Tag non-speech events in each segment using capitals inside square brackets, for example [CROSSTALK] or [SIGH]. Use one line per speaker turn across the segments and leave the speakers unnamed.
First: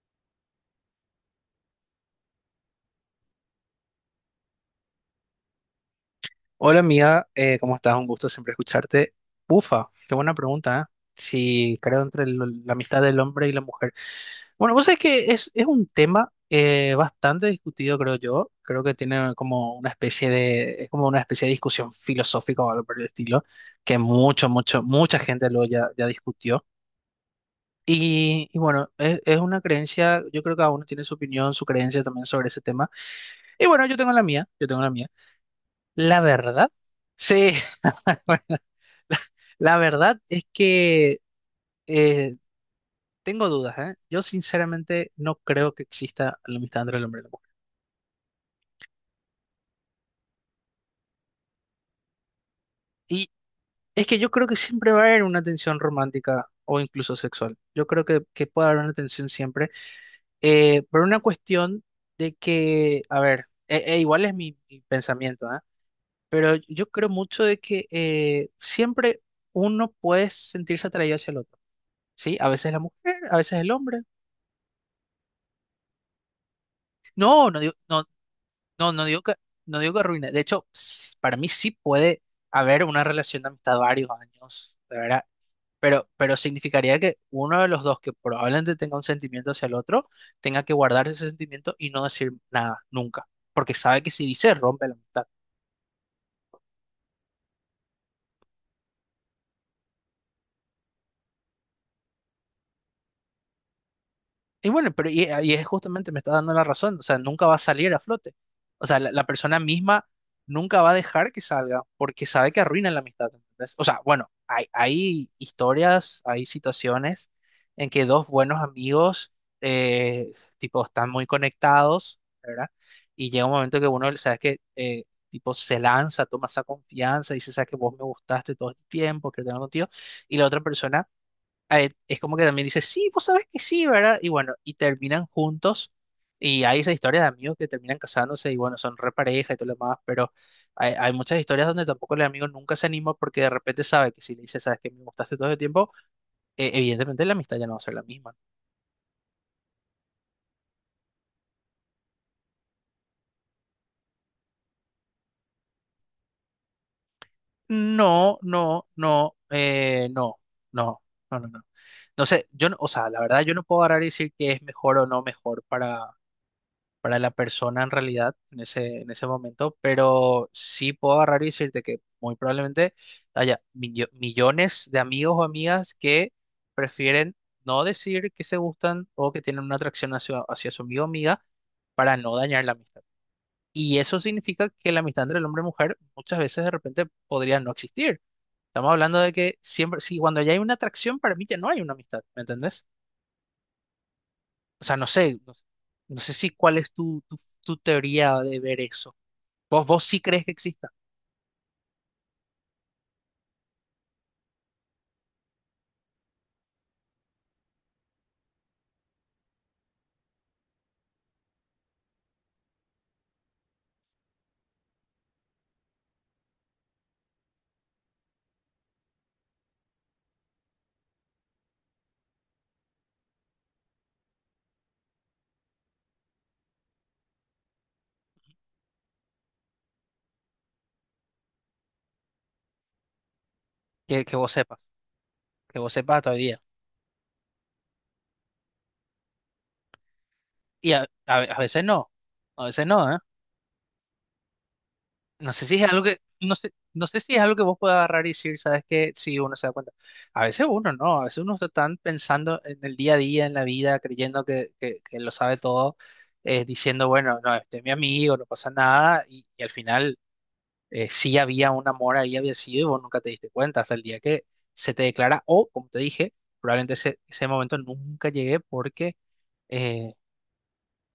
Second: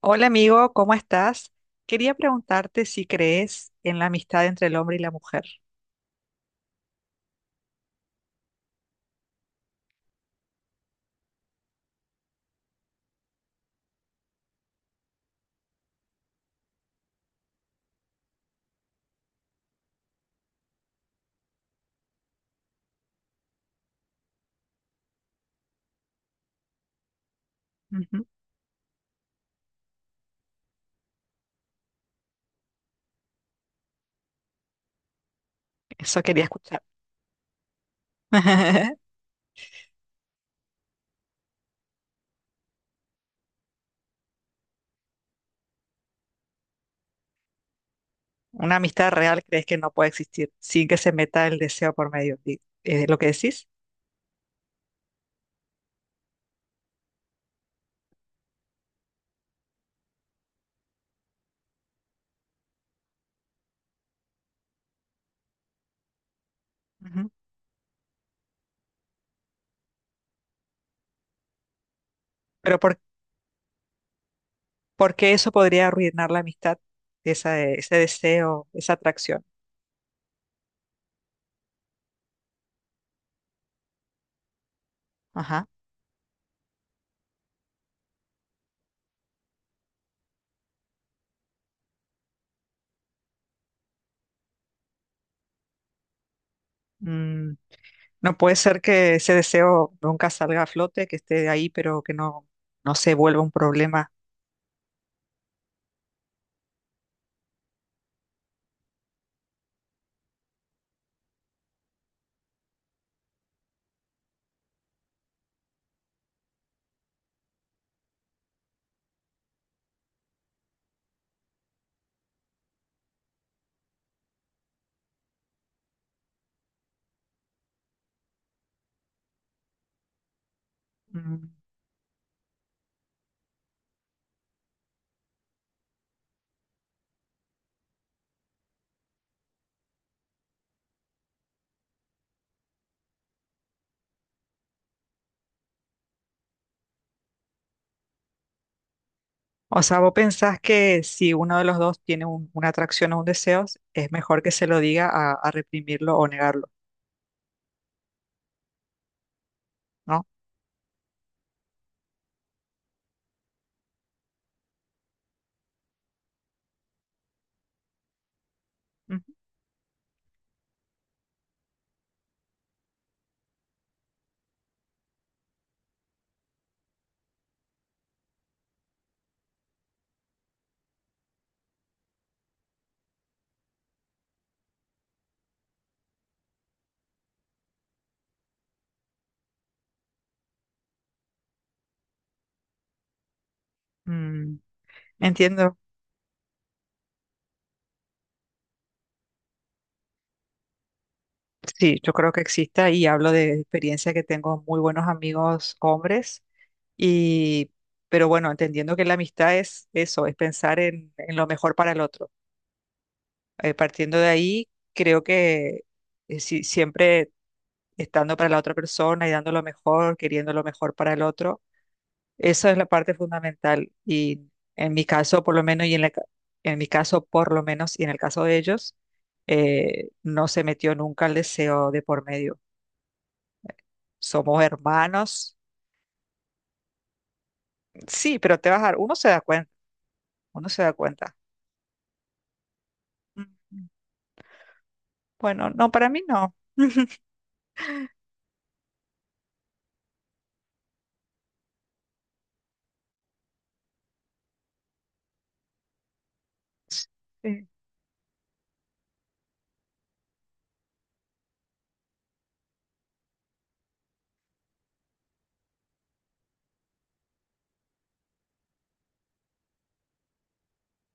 Hola amigo, ¿cómo estás? Quería preguntarte si crees en la amistad entre el hombre y la mujer.
Hola amiga, ¿cómo estás? Un gusto siempre escucharte. Ufa, qué buena pregunta, ¿eh? Si creo entre la amistad del hombre y la mujer. Bueno, vos sabés que es un tema bastante discutido, creo yo. Creo que tiene como una especie de, es como una especie de discusión filosófica o algo por el estilo, que mucha gente lo ya discutió.
Ujú.
Y bueno, es una creencia, yo creo que cada uno tiene su opinión, su creencia también sobre ese tema. Y bueno, yo tengo la mía, yo tengo la mía. La
Eso quería
verdad,
escuchar.
sí, [LAUGHS] bueno,
[LAUGHS]
la, la verdad es que eh, tengo dudas, ¿eh? Yo sinceramente no creo que exista la amistad entre el hombre y la mujer.
Una amistad real crees que no puede existir sin que se meta el deseo por medio. ¿Es lo que
Y
decís?
es que yo creo que siempre va a haber una tensión romántica o incluso sexual. Yo creo que puede haber una tensión siempre, por una cuestión de que, a ver, e igual es mi pensamiento, ¿eh? Pero yo creo
Ujú.
mucho de que siempre uno puede sentirse atraído hacia el otro, ¿sí? A veces la
Pero
mujer, a veces el hombre.
¿por qué eso podría arruinar la amistad?
No, no
Esa,
digo,
ese
no,
deseo,
no,
esa atracción.
no digo que arruine. De hecho, para mí sí puede haber una relación de amistad varios años, de verdad.
Ajá.
Pero significaría que uno de los dos que probablemente tenga un sentimiento hacia el otro, tenga que guardar ese sentimiento y no decir nada, nunca. Porque sabe que si dice, rompe la amistad.
Mm, no puede ser que ese deseo nunca salga a flote, que esté ahí, pero que no, no se vuelva un problema.
Y bueno, pero y es justamente, me está dando la razón, o sea, nunca va a salir a flote. O sea, la persona misma nunca va a dejar que salga porque sabe que arruina la amistad. ¿Entendés? O sea, bueno, hay historias, hay situaciones en que dos buenos amigos, eh, tipo, están muy conectados, ¿verdad? Y llega un momento que uno, sabes que, tipo, se lanza, toma esa confianza, dice, sabes que vos me gustaste todo el tiempo, quiero tener contigo, y la otra persona
Mm.
es como que también dice, sí, vos sabés que sí, ¿verdad? Y bueno, y terminan juntos. Y hay esa historia de amigos que terminan casándose y bueno, son repareja y todo lo demás, pero hay muchas historias donde tampoco el amigo nunca se anima porque de repente sabe que si le dice, sabes que me gustaste todo el tiempo, evidentemente la amistad ya no va a ser la misma.
O sea, vos pensás que si uno de los dos tiene una atracción o un deseo, es mejor que se lo diga a reprimirlo o negarlo,
No, no, no,
¿no?
no, no, no, no, no. Entonces, yo, o sea, la verdad yo no puedo agarrar y decir que es mejor o no mejor para la persona en realidad en
Ujú.
ese momento, pero sí puedo agarrar y decirte que muy probablemente haya millones de amigos o amigas que prefieren no decir que se gustan o que tienen una atracción hacia su amigo o amiga para no dañar la amistad. Y eso significa que la amistad entre el hombre y mujer muchas veces de repente podría no existir. Estamos hablando de que siempre, si cuando ya hay una atracción, para mí ya no hay una amistad, ¿me entendés?
Mm,
O sea, no sé, no,
entiendo.
no sé si cuál es tu teoría de ver eso. Vos sí crees que exista,
Sí, yo creo que exista y hablo de experiencia que tengo muy buenos amigos hombres y, pero bueno, entendiendo que la amistad es eso, es pensar en lo mejor para el otro. Partiendo de ahí, creo que siempre estando para la otra persona y dando lo mejor, queriendo lo mejor para el otro. Esa es la parte fundamental y en mi caso por lo menos en mi caso por lo menos y en el caso de ellos no se metió nunca el deseo de por medio.
que vos
Somos
sepas,
hermanos,
que vos sepas todavía.
sí, pero te vas a dar, uno se da cuenta, uno se
Y
da
a,
cuenta.
a, a veces no, a veces no, ¿eh?
Mm.
No sé
Bueno,
si es
no,
algo
para
que,
mí
no
no.
sé, No sé
[LAUGHS]
si es algo que vos puedas agarrar y decir, ¿sabes qué? Si uno se da cuenta. A veces uno no, a veces uno está tan pensando en el día a día, en la vida, creyendo que lo sabe todo, diciendo, bueno, no,
Sí.
este es mi amigo, no pasa nada, y al final sí había un amor ahí, había sido, y vos nunca te diste cuenta hasta el día que se te declara, o, como te dije, probablemente ese momento nunca llegué porque eh,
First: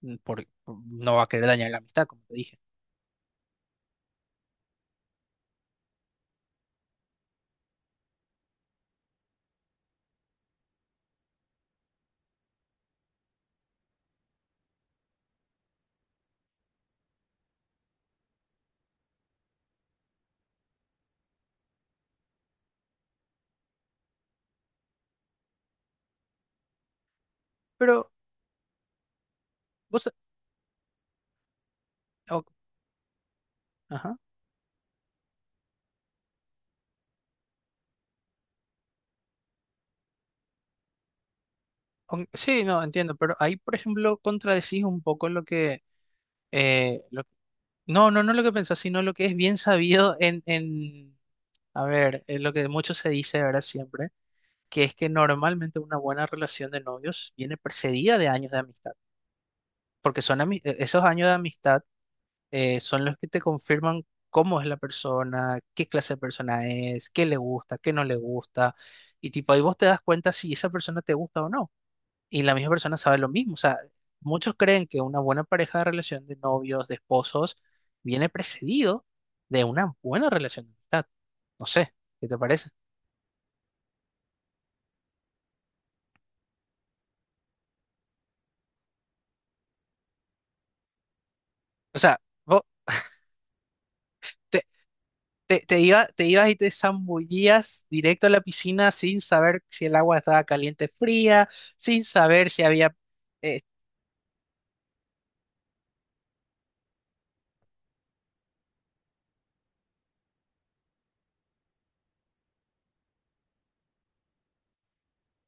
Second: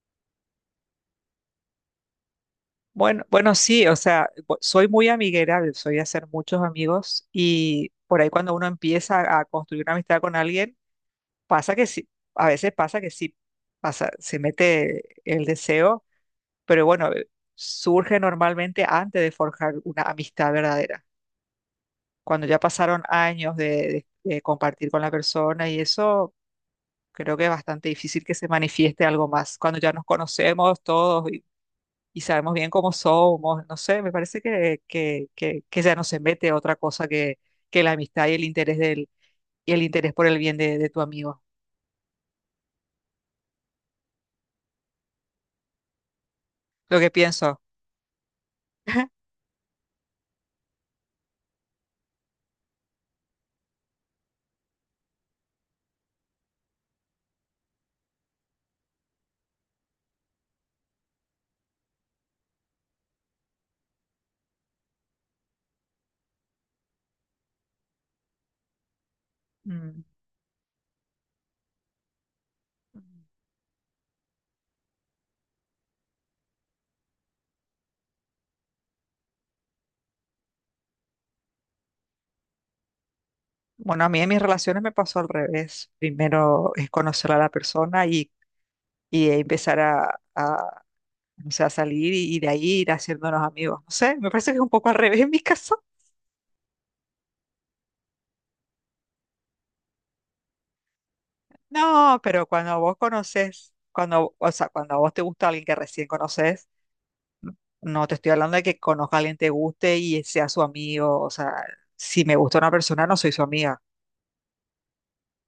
no va a querer dañar la amistad, como te dije.
Bueno, bueno, sí, o sea, soy muy amiguera, soy de hacer muchos amigos y por ahí cuando uno empieza a construir una amistad con alguien. Pasa que sí, a veces pasa que sí, pasa, se mete el deseo, pero bueno, surge normalmente antes de forjar una amistad verdadera. Cuando ya pasaron años de compartir con la persona y eso, creo que es bastante
Pero
difícil que se manifieste algo más. Cuando ya
vos,
nos
sa-
conocemos todos y
o-
sabemos bien cómo somos, no sé, me
ajá,
parece que ya no se mete otra cosa que la amistad y el interés y el interés por el bien de tu amigo.
sí, no, entiendo, pero ahí, por ejemplo, contradecís un poco lo que,
Lo
eh,
que
lo-
pienso.
no, no, no lo que pensás, sino lo que es
[LAUGHS]
bien sabido en, a ver, en lo que mucho se dice ahora siempre, que es que normalmente una buena relación de novios viene precedida de años de amistad, porque esos años de amistad son los que te confirman cómo es la persona, qué clase de persona es, qué le gusta, qué no le gusta, y tipo ahí vos te das
Mm.
cuenta si esa persona te gusta o no, y la misma persona sabe lo mismo, o sea, muchos creen que una buena pareja de relación de novios, de esposos, viene precedido de una buena relación de amistad, no sé, ¿qué te parece?
Bueno, a mí en mis relaciones me pasó al revés. Primero es conocer a la persona y empezar no sé, a
O
salir
sea,
y de
vos
ahí ir haciéndonos amigos. No sé, me parece que es
te,
un poco al [LAUGHS] revés en mi caso.
te ibas y te zambullías directo a la piscina sin saber si el agua estaba caliente, o fría, sin
No, pero
saber si
cuando
había
vos
eh,
conoces, cuando, o sea, cuando a vos te gusta alguien que recién conoces, n- no te estoy hablando de que conozca a alguien que te guste y sea su amigo. O sea, si me gusta una persona, no soy su amiga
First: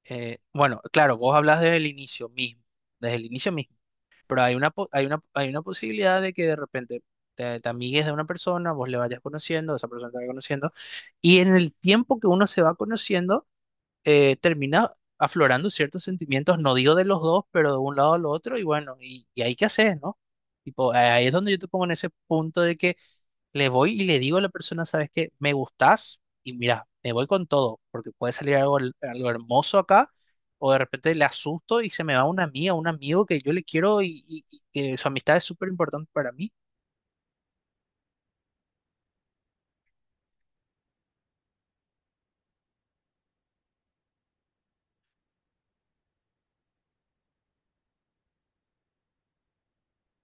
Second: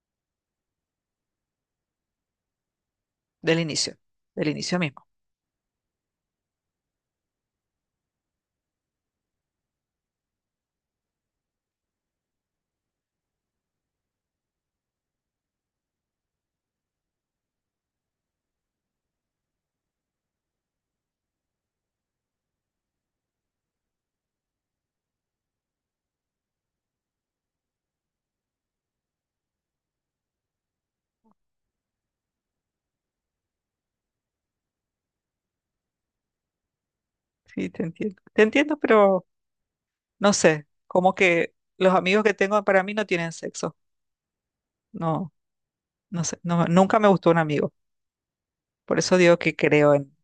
Bueno, claro, vos hablas desde el inicio mismo, desde el inicio
del
mismo,
inicio,
pero
del
hay una,
inicio
po-
mismo.
hay una posibilidad de que de repente te amigues de una persona, vos le vayas conociendo, esa persona te vaya conociendo, y en el tiempo que uno se va conociendo, termina aflorando ciertos sentimientos, no digo de los dos, pero de un lado al otro, y bueno, y ahí qué haces, ¿no? Tipo, ahí es donde yo te pongo en ese punto de que le voy y le digo a la persona, ¿sabes qué? Me gustás y mira, me voy con todo, porque puede salir algo hermoso acá, o de repente le asusto y se me va una amiga, un amigo que yo le quiero y que su amistad es súper importante para mí.
Sí, te entiendo. Te entiendo, pero no sé, como que los amigos que tengo para mí no tienen sexo. No, no sé, no, nunca me gustó un amigo. Por eso digo que creo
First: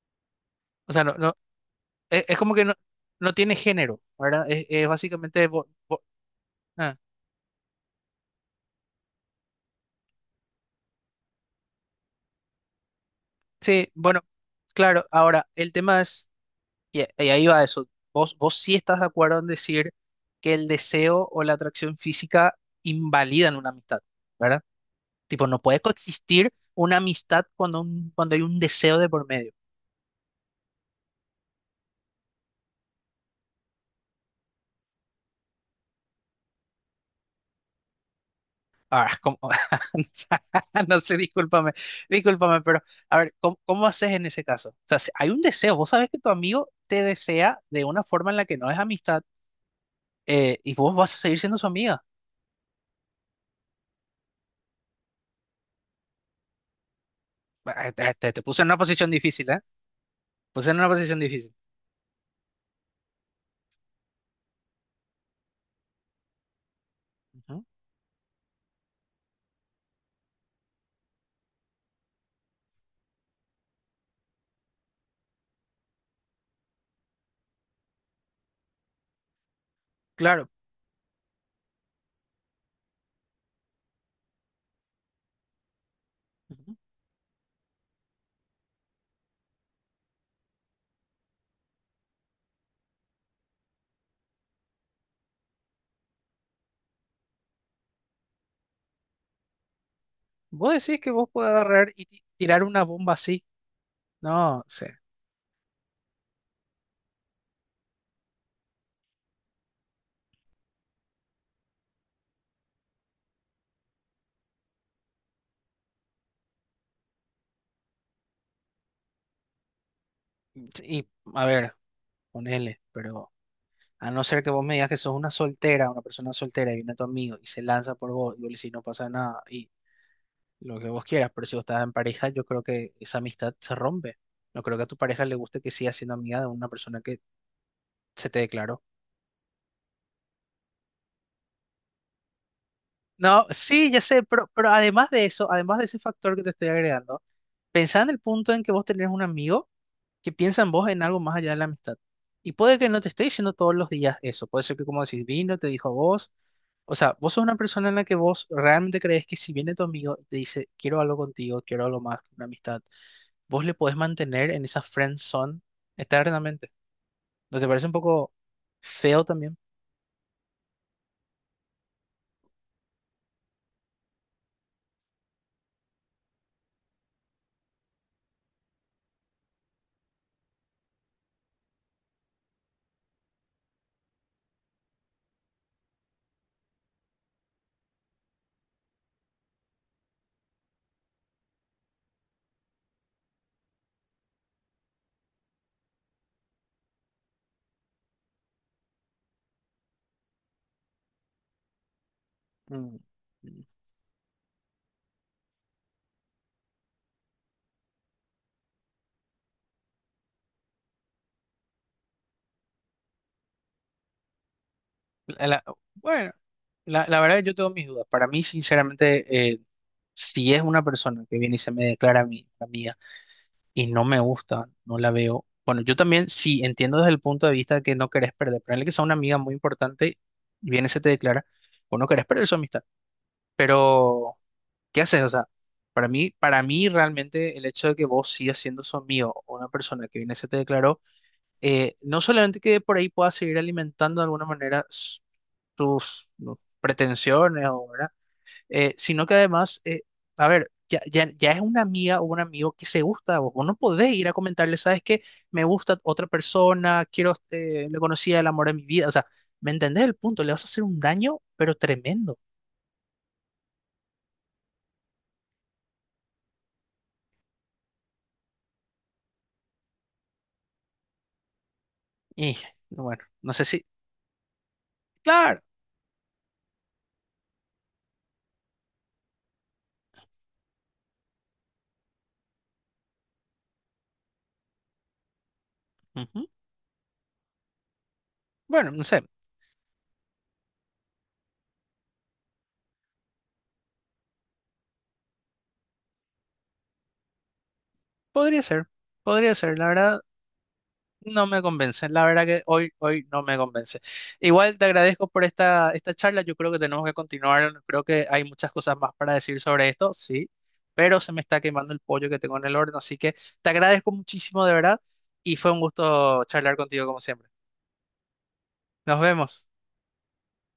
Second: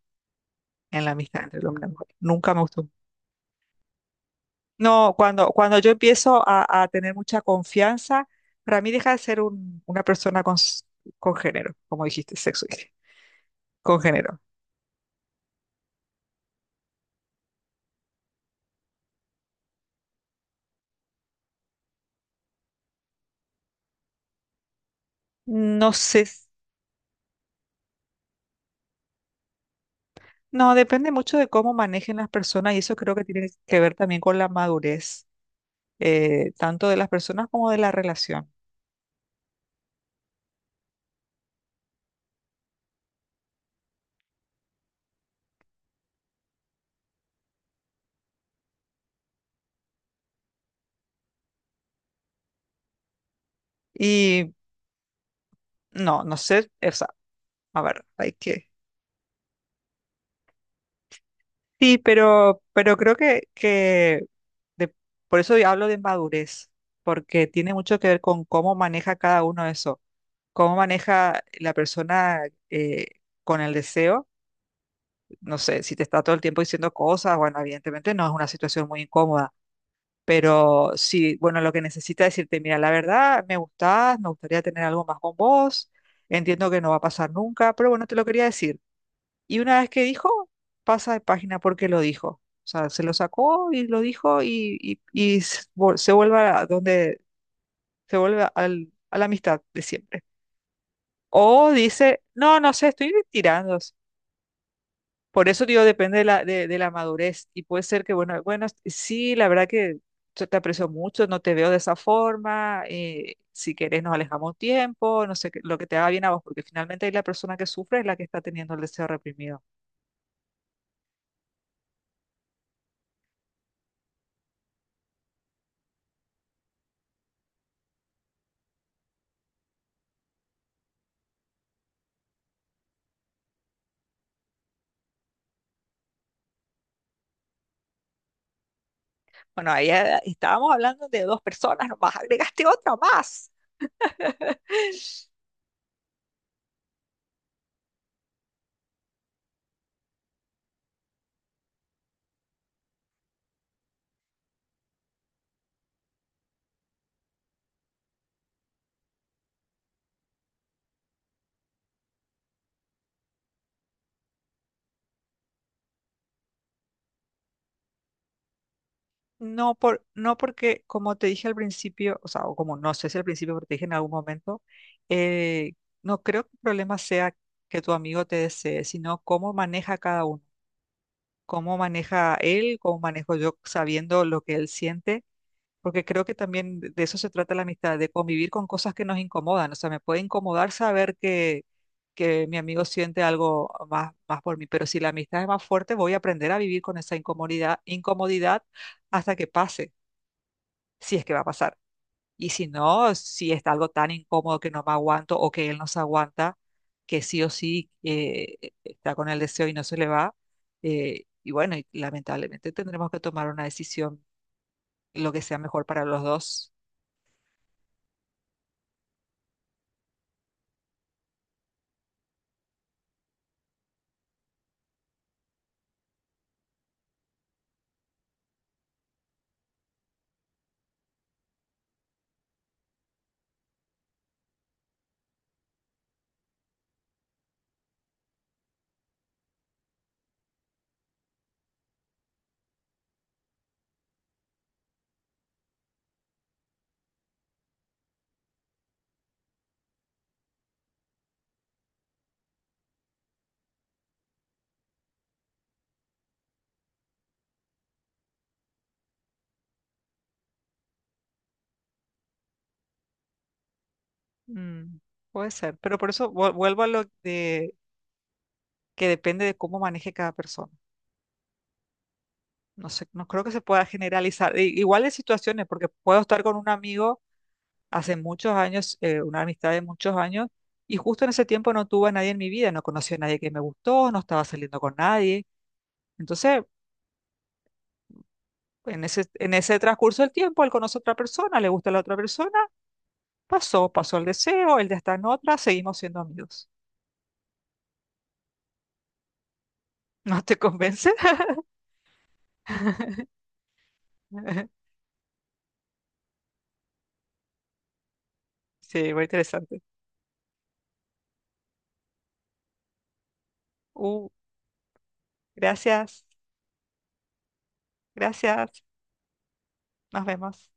O sea,
en la
no, no,
amistad entre el hombre y la mujer.
es
Nunca
como
me
que no,
gustó.
no tiene género, ¿verdad? Es
No,
básicamente.
cuando yo empiezo a tener mucha confianza, para mí deja de ser una persona con, con género, como dijiste, sexo, dije,
Sí,
con
bueno,
género.
claro, ahora el tema es, y ahí va eso, vos sí estás de acuerdo en decir que el deseo o la atracción física invalidan una amistad, ¿verdad? Tipo, no puede
No sé,
coexistir una amistad cuando hay un deseo de por medio.
no, depende mucho de cómo manejen las personas y eso creo que tiene que ver también con la madurez, tanto de las personas como de la relación.
Ahora, ¿cómo? [LAUGHS] No sé, discúlpame, discúlpame, pero a ver, ¿cómo haces en ese caso? O sea, si hay un deseo, vos sabés que tu amigo te desea de una forma en la que no es amistad y vos vas a seguir siendo su amiga.
Y no, no sé, o sea, a
Ah,
ver, hay
Te puse en
que...
una posición difícil, ¿eh? Pues en una posición difícil.
Sí, pero creo de- por eso hablo de madurez, porque
Ujú.
tiene mucho que ver con cómo maneja cada uno eso, cómo maneja la persona eh, con el deseo, no sé, si te está todo el tiempo diciendo cosas, bueno, evidentemente no es una situación muy incómoda,
Claro.
pero sí, bueno, lo que necesita es decirte, mira, la verdad, me gustás, me gustaría tener algo más con vos, entiendo
Ujú.
que no va a pasar nunca, pero bueno, te lo quería decir. Y una vez que dijo, pasa de página porque lo dijo. O sea, se lo sacó y lo dijo se vuelve a donde se vuelve a la amistad de siempre.
Vos decís que vos podés
O
agarrar y
dice, no,
tirar
no
una
sé,
bomba
estoy
así.
tirando.
No sé.
Por eso digo, depende de la madurez. Y puede ser que, bueno, bueno, sí, la verdad que yo te aprecio mucho, no te veo de esa forma. Si querés, nos alejamos un tiempo, no sé, lo que te haga bien a vos, porque finalmente ahí la persona que sufre es la que está teniendo el deseo reprimido.
Y a ver, ponele, pero a no ser que vos me digas que sos una soltera, una persona soltera y viene tu amigo y se lanza por vos y vos le decís no pasa nada y lo que vos quieras, pero si vos estás en pareja, yo creo que esa amistad se rompe. No creo que a tu pareja le guste que sigas siendo amiga de una persona que se te declaró.
Bueno, ahí estábamos hablando de dos personas, nomás agregaste otra
No,
más.
sí, ya sé, pero, además de
[LAUGHS]
eso, además de ese factor que te estoy agregando, pensá en el punto en que vos tenés un amigo que piensan vos en algo más allá de la amistad. Y puede que no te esté diciendo todos los días eso. Puede ser que, como decís, vino, te dijo a vos. O sea, vos sos una persona en la que vos realmente crees que si viene tu amigo y te dice, quiero algo contigo, quiero algo más, una amistad, vos le podés mantener en esa friend zone eternamente. ¿No te parece un poco feo también?
No, por, no porque, como te dije al principio, o sea, o como no sé si al principio, porque te dije en algún momento, eh, no creo que el problema sea que tu amigo te desee, sino cómo maneja cada uno, cómo maneja él, cómo manejo yo sabiendo lo que él siente. Porque creo que también de eso se trata la amistad, de convivir con cosas que nos incomodan. O sea, me puede incomodar saber que mi amigo siente algo más, más por mí, pero si la amistad es más fuerte, voy a aprender a vivir con esa incomodidad, incomodidad hasta que pase, si es que va a pasar. Y si
Mm.
no, si está algo tan incómodo que no me aguanto o que él no se aguanta, que sí o sí está con el deseo y no se le va, y bueno, y lamentablemente tendremos que tomar una decisión, lo que
La-
sea
la-
mejor para los
bueno,
dos.
la verdad yo tengo mis dudas. Para mí, sinceramente, si es una persona que viene y se me declara a mí, amiga, y no me gusta, no la veo. Bueno, yo también sí entiendo desde el punto de vista de que no querés perder. Ponerle que sea una amiga muy importante y viene se te declara, o no querés perder su amistad. Pero, ¿qué haces? O sea, para mí realmente el hecho de que vos sigas siendo su amigo o una persona que viene se te declaró, no solamente que por ahí puedas seguir alimentando de alguna manera tus no, pretensiones o, ¿verdad? Sino que además, a ver, ya es una amiga o un amigo que se gusta, vos no podés ir a comentarle, sabes que me gusta otra persona, quiero, le conocía el amor de mi vida, o sea, ¿me entendés el punto? Le vas a hacer un daño, pero tremendo.
Mm, puede ser, pero por eso vuelvo a lo de que depende de cómo maneje cada persona.
Y
No sé,
bueno,
no creo que
no
se
sé si,
pueda generalizar. Igual de
claro,
situaciones, porque puedo estar con un amigo hace muchos años, una amistad de muchos años, y justo en ese tiempo no tuve a nadie en mi vida, no conocí a nadie que me gustó, no estaba saliendo con nadie.
ujú.
Entonces,
Bueno, no sé,
en ese transcurso del tiempo, él conoce a otra persona, le gusta a la otra persona, pasó, pasó el deseo, él ya está en otra, seguimos siendo amigos.
podría ser, podría ser, la verdad.
[LAUGHS] ¿No te convence?
No me convence, la verdad que hoy, hoy
[LAUGHS]
no me convence. Igual te agradezco por esta charla, yo creo que tenemos que continuar, creo que hay muchas cosas más
Sí, muy
para decir
interesante.
sobre esto, sí, pero se me está quemando el pollo que tengo en el horno, así que te agradezco
Uh,
muchísimo de verdad y fue un
gracias,
gusto charlar contigo como siempre.
gracias.
Nos vemos.
Nos vemos.